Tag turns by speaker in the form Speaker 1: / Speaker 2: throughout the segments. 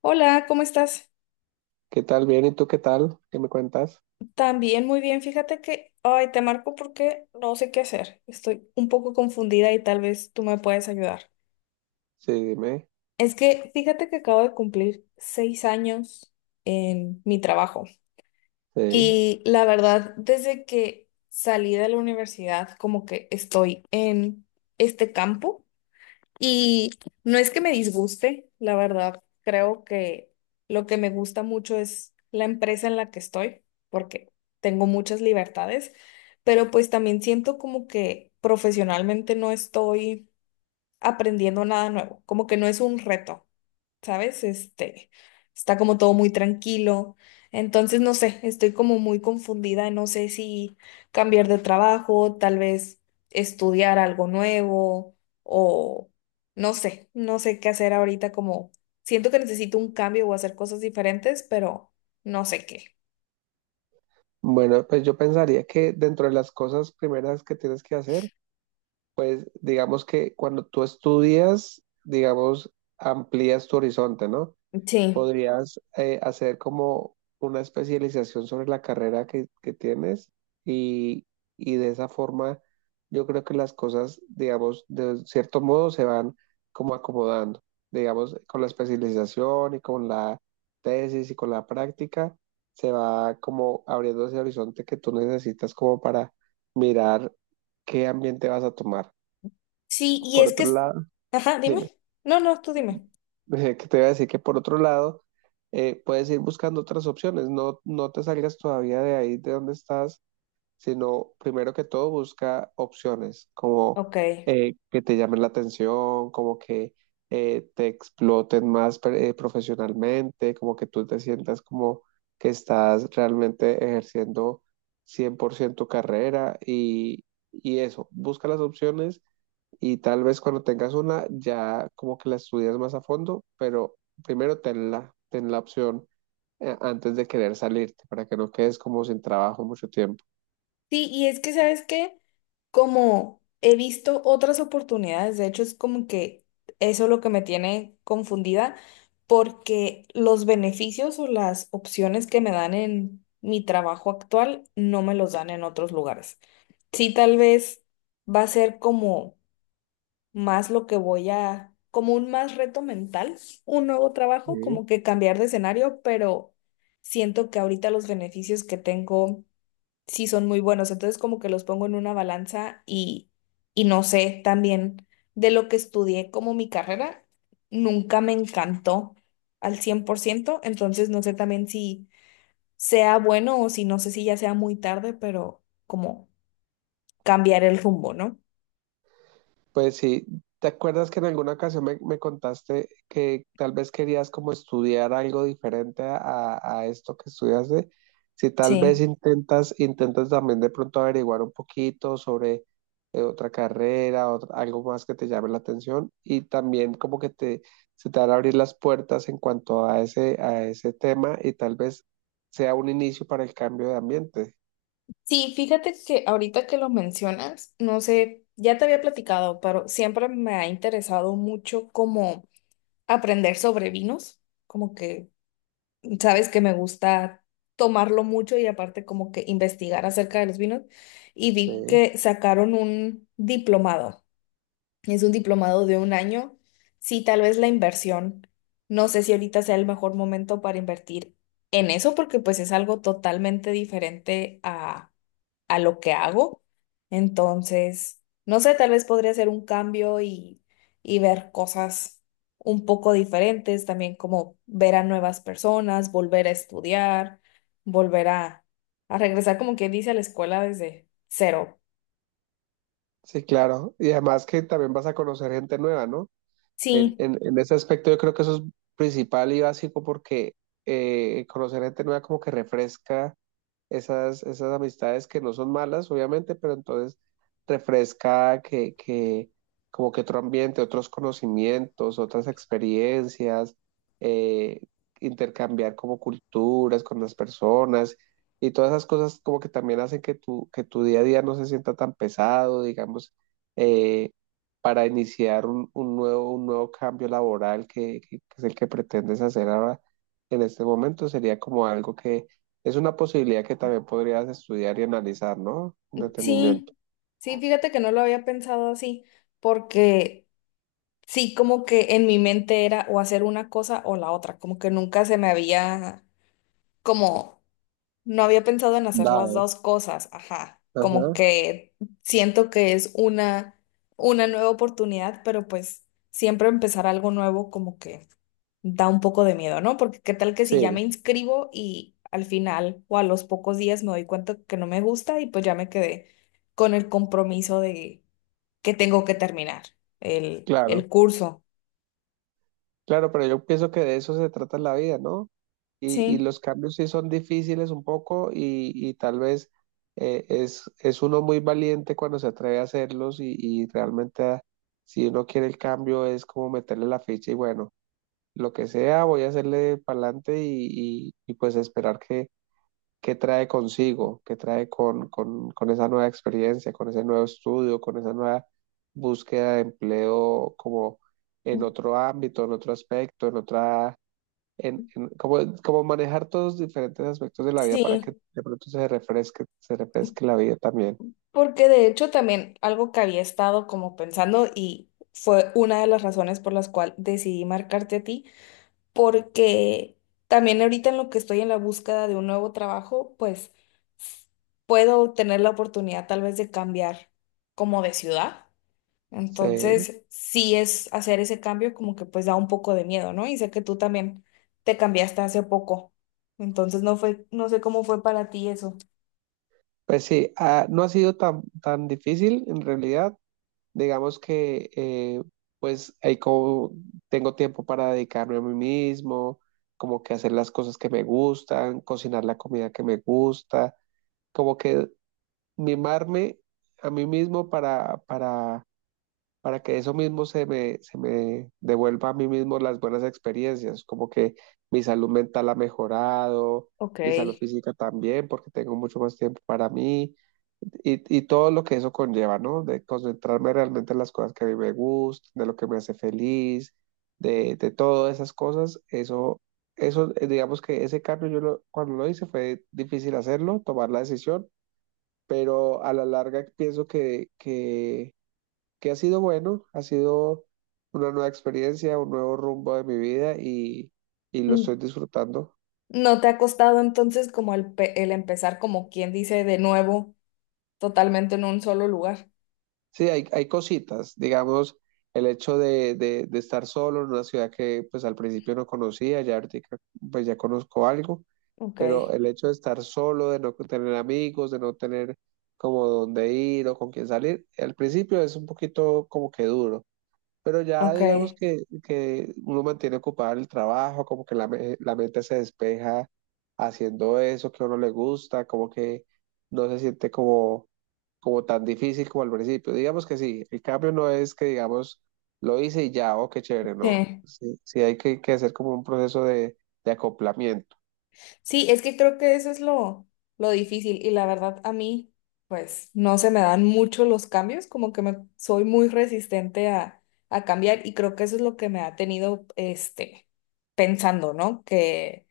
Speaker 1: Hola, ¿cómo estás?
Speaker 2: ¿Qué tal? Bien, ¿y tú qué tal? ¿Qué me cuentas?
Speaker 1: También muy bien. Fíjate que, ay, te marco porque no sé qué hacer. Estoy un poco confundida y tal vez tú me puedes ayudar.
Speaker 2: Sí, dime.
Speaker 1: Es que fíjate que acabo de cumplir 6 años en mi trabajo
Speaker 2: Sí.
Speaker 1: y la verdad, desde que salí de la universidad, como que estoy en este campo. Y no es que me disguste, la verdad, creo que lo que me gusta mucho es la empresa en la que estoy, porque tengo muchas libertades, pero pues también siento como que profesionalmente no estoy aprendiendo nada nuevo, como que no es un reto. ¿Sabes? Este, está como todo muy tranquilo. Entonces, no sé, estoy como muy confundida, no sé si cambiar de trabajo, tal vez estudiar algo nuevo o no sé, no sé qué hacer ahorita, como siento que necesito un cambio o hacer cosas diferentes, pero no sé qué.
Speaker 2: Bueno, pues yo pensaría que dentro de las cosas primeras que tienes que hacer, pues digamos que cuando tú estudias, digamos, amplías tu horizonte, ¿no?
Speaker 1: Sí.
Speaker 2: Podrías hacer como una especialización sobre la carrera que tienes y, y de esa forma yo creo que las cosas, digamos, de cierto modo se van como acomodando, digamos, con la especialización y con la tesis y con la práctica, se va como abriendo ese horizonte que tú necesitas como para mirar qué ambiente vas a tomar.
Speaker 1: Sí, y
Speaker 2: Por
Speaker 1: es que,
Speaker 2: otro lado,
Speaker 1: ajá, dime.
Speaker 2: dime.
Speaker 1: No, no, tú dime.
Speaker 2: Que te voy a decir que por otro lado, puedes ir buscando otras opciones, no, no te salgas todavía de ahí de donde estás, sino primero que todo busca opciones como
Speaker 1: Ok.
Speaker 2: que te llamen la atención, como que te exploten más profesionalmente, como que tú te sientas como que estás realmente ejerciendo 100% tu carrera y eso, busca las opciones y tal vez cuando tengas una ya como que la estudias más a fondo, pero primero ten la opción antes de querer salirte para que no quedes como sin trabajo mucho tiempo.
Speaker 1: Sí, y es que, ¿sabes qué? Como he visto otras oportunidades, de hecho es como que eso es lo que me tiene confundida, porque los beneficios o las opciones que me dan en mi trabajo actual no me los dan en otros lugares. Sí, tal vez va a ser como más lo que voy a, como un más reto mental, un nuevo trabajo,
Speaker 2: Sí.
Speaker 1: como que cambiar de escenario, pero siento que ahorita los beneficios que tengo sí son muy buenos. Entonces como que los pongo en una balanza y, no sé, también de lo que estudié como mi carrera, nunca me encantó al 100%, entonces no sé también si sea bueno o si no sé si ya sea muy tarde, pero como cambiar el rumbo, ¿no?
Speaker 2: Pues sí, ¿te acuerdas que en alguna ocasión me contaste que tal vez querías como estudiar algo diferente a esto que estudiaste? Si tal vez
Speaker 1: Sí.
Speaker 2: intentas también de pronto averiguar un poquito sobre otra carrera, algo más que te llame la atención y también como que te, se te van a abrir las puertas en cuanto a ese tema y tal vez sea un inicio para el cambio de ambiente.
Speaker 1: Sí, fíjate que ahorita que lo mencionas, no sé, ya te había platicado, pero siempre me ha interesado mucho como aprender sobre vinos, como que sabes que me gusta tomarlo mucho y aparte como que investigar acerca de los vinos. Y vi
Speaker 2: Sí,
Speaker 1: que sacaron un diplomado. Es un diplomado de un año. Sí, tal vez la inversión. No sé si ahorita sea el mejor momento para invertir en eso, porque pues es algo totalmente diferente a lo que hago. Entonces, no sé, tal vez podría hacer un cambio y ver cosas un poco diferentes, también como ver a nuevas personas, volver a estudiar, volver a regresar, como quien dice, a la escuela desde cero.
Speaker 2: sí, claro. Y además que también vas a conocer gente nueva, ¿no? En,
Speaker 1: Sí,
Speaker 2: en, en ese aspecto yo creo que eso es principal y básico porque conocer gente nueva como que refresca esas amistades que no son malas, obviamente, pero entonces refresca que como que otro ambiente, otros conocimientos, otras experiencias, eh, intercambiar como culturas con las personas y todas esas cosas como que también hacen que que tu día a día no se sienta tan pesado, digamos, eh, para iniciar un nuevo cambio laboral que que es el que pretendes hacer ahora en este momento, sería como algo que es una posibilidad que también podrías estudiar y analizar, ¿no? Con detenimiento.
Speaker 1: sí, sí, fíjate que no lo había pensado así, porque sí, como que en mi mente era o hacer una cosa o la otra, como que nunca se me había como no había pensado en hacer las
Speaker 2: Dado.
Speaker 1: dos cosas, ajá. Como
Speaker 2: Ajá.
Speaker 1: que siento que es una nueva oportunidad, pero pues siempre empezar algo nuevo como que da un poco de miedo, ¿no? Porque qué tal que si ya me
Speaker 2: Sí,
Speaker 1: inscribo y al final o a los pocos días me doy cuenta que no me gusta y pues ya me quedé con el compromiso de que tengo que terminar el,
Speaker 2: claro.
Speaker 1: el curso.
Speaker 2: Claro, pero yo pienso que de eso se trata la vida, ¿no? Y
Speaker 1: Sí,
Speaker 2: los cambios sí son difíciles un poco y tal vez es uno muy valiente cuando se atreve a hacerlos y realmente ah, si uno quiere el cambio es como meterle la ficha y bueno, lo que sea, voy a hacerle para adelante y pues esperar que qué trae consigo, qué trae con esa nueva experiencia, con ese nuevo estudio, con esa nueva búsqueda de empleo como en otro ámbito, en otro aspecto, en otra, como, como manejar todos los diferentes aspectos de la vida para que
Speaker 1: sí.
Speaker 2: de pronto se refresque la vida también.
Speaker 1: Porque de hecho también algo que había estado como pensando y fue una de las razones por las cuales decidí marcarte a ti, porque también ahorita en lo que estoy en la búsqueda de un nuevo trabajo, pues s- puedo tener la oportunidad tal vez de cambiar como de ciudad.
Speaker 2: Sí,
Speaker 1: Entonces, sí es hacer ese cambio como que pues da un poco de miedo, ¿no? Y sé que tú también te cambiaste hace poco. Entonces, no fue, no sé cómo fue para ti eso.
Speaker 2: pues sí, ah, no ha sido tan, tan difícil en realidad. Digamos que pues ahí como tengo tiempo para dedicarme a mí mismo, como que hacer las cosas que me gustan, cocinar la comida que me gusta, como que mimarme a mí mismo para que eso mismo se me devuelva a mí mismo las buenas experiencias, como que mi salud mental ha mejorado,
Speaker 1: Ok.
Speaker 2: mi salud física también, porque tengo mucho más tiempo para mí. Y todo lo que eso conlleva, ¿no? De concentrarme realmente en las cosas que a mí me gustan, de lo que me hace feliz, de todas esas cosas, eso, digamos que ese cambio cuando lo hice fue difícil hacerlo, tomar la decisión, pero a la larga pienso que ha sido bueno, ha sido una nueva experiencia, un nuevo rumbo de mi vida y lo estoy disfrutando.
Speaker 1: ¿No te ha costado entonces como el empezar, como quien dice, de nuevo, totalmente en un solo lugar?
Speaker 2: Sí, hay cositas, digamos, el hecho de estar solo en una ciudad que pues al principio no conocía, ya ahorita pues ya conozco algo,
Speaker 1: Ok,
Speaker 2: pero el hecho de estar solo, de no tener amigos, de no tener como dónde ir o con quién salir, al principio es un poquito como que duro, pero ya
Speaker 1: ok,
Speaker 2: digamos que uno mantiene ocupado el trabajo, como que la mente se despeja haciendo eso que a uno le gusta, como que no se siente como, como tan difícil como al principio. Digamos que sí, el cambio no es que digamos lo hice y ya, oh, qué chévere, no.
Speaker 1: sí.
Speaker 2: Sí, sí hay que hacer como un proceso de acoplamiento.
Speaker 1: Sí, es que creo que eso es lo difícil y la verdad a mí, pues no se me dan mucho los cambios, como que me, soy muy resistente a cambiar y creo que eso es lo que me ha tenido, este, pensando, ¿no? Que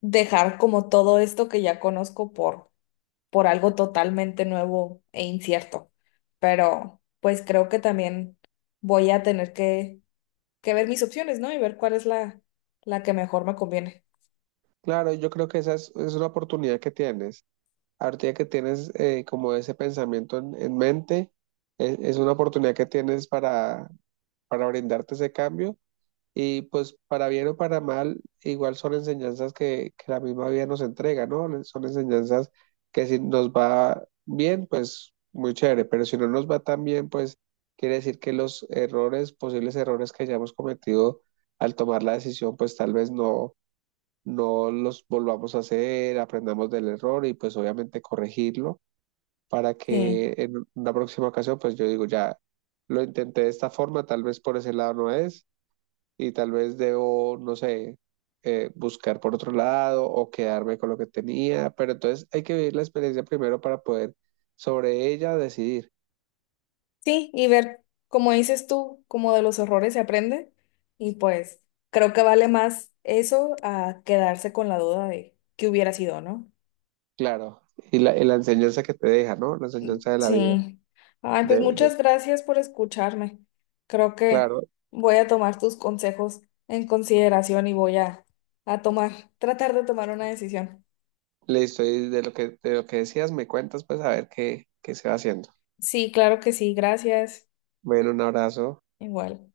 Speaker 1: dejar como todo esto que ya conozco por algo totalmente nuevo e incierto. Pero pues creo que también voy a tener que ver mis opciones, ¿no? Y ver cuál es la que mejor me conviene.
Speaker 2: Claro, yo creo que esa es una oportunidad que tienes. Ahorita que tienes como ese pensamiento en mente. Es una oportunidad que tienes para brindarte ese cambio. Y pues para bien o para mal, igual son enseñanzas que la misma vida nos entrega, ¿no? Son enseñanzas que si nos va bien, pues muy chévere, pero si no nos va tan bien, pues quiere decir que los errores, posibles errores que hayamos cometido al tomar la decisión, pues tal vez no, no los volvamos a hacer, aprendamos del error y pues obviamente corregirlo para
Speaker 1: Sí.
Speaker 2: que en una próxima ocasión, pues yo digo, ya lo intenté de esta forma, tal vez por ese lado no es, y tal vez debo, no sé, buscar por otro lado o quedarme con lo que tenía, pero entonces hay que vivir la experiencia primero para poder sobre ella decidir,
Speaker 1: Sí, y ver, como dices tú, como de los errores se aprende. Y pues creo que vale más eso a quedarse con la duda de qué hubiera sido, ¿no?
Speaker 2: claro, y la enseñanza que te deja, ¿no? La enseñanza de la vida,
Speaker 1: Sí. Ay,
Speaker 2: de,
Speaker 1: pues
Speaker 2: de-
Speaker 1: muchas gracias por escucharme. Creo que
Speaker 2: claro,
Speaker 1: voy a tomar tus consejos en consideración y voy a tomar, tratar de tomar una decisión.
Speaker 2: listo, y de lo que decías me cuentas, pues a ver qué, qué se va haciendo.
Speaker 1: Sí, claro que sí, gracias.
Speaker 2: Bueno, un abrazo.
Speaker 1: Igual.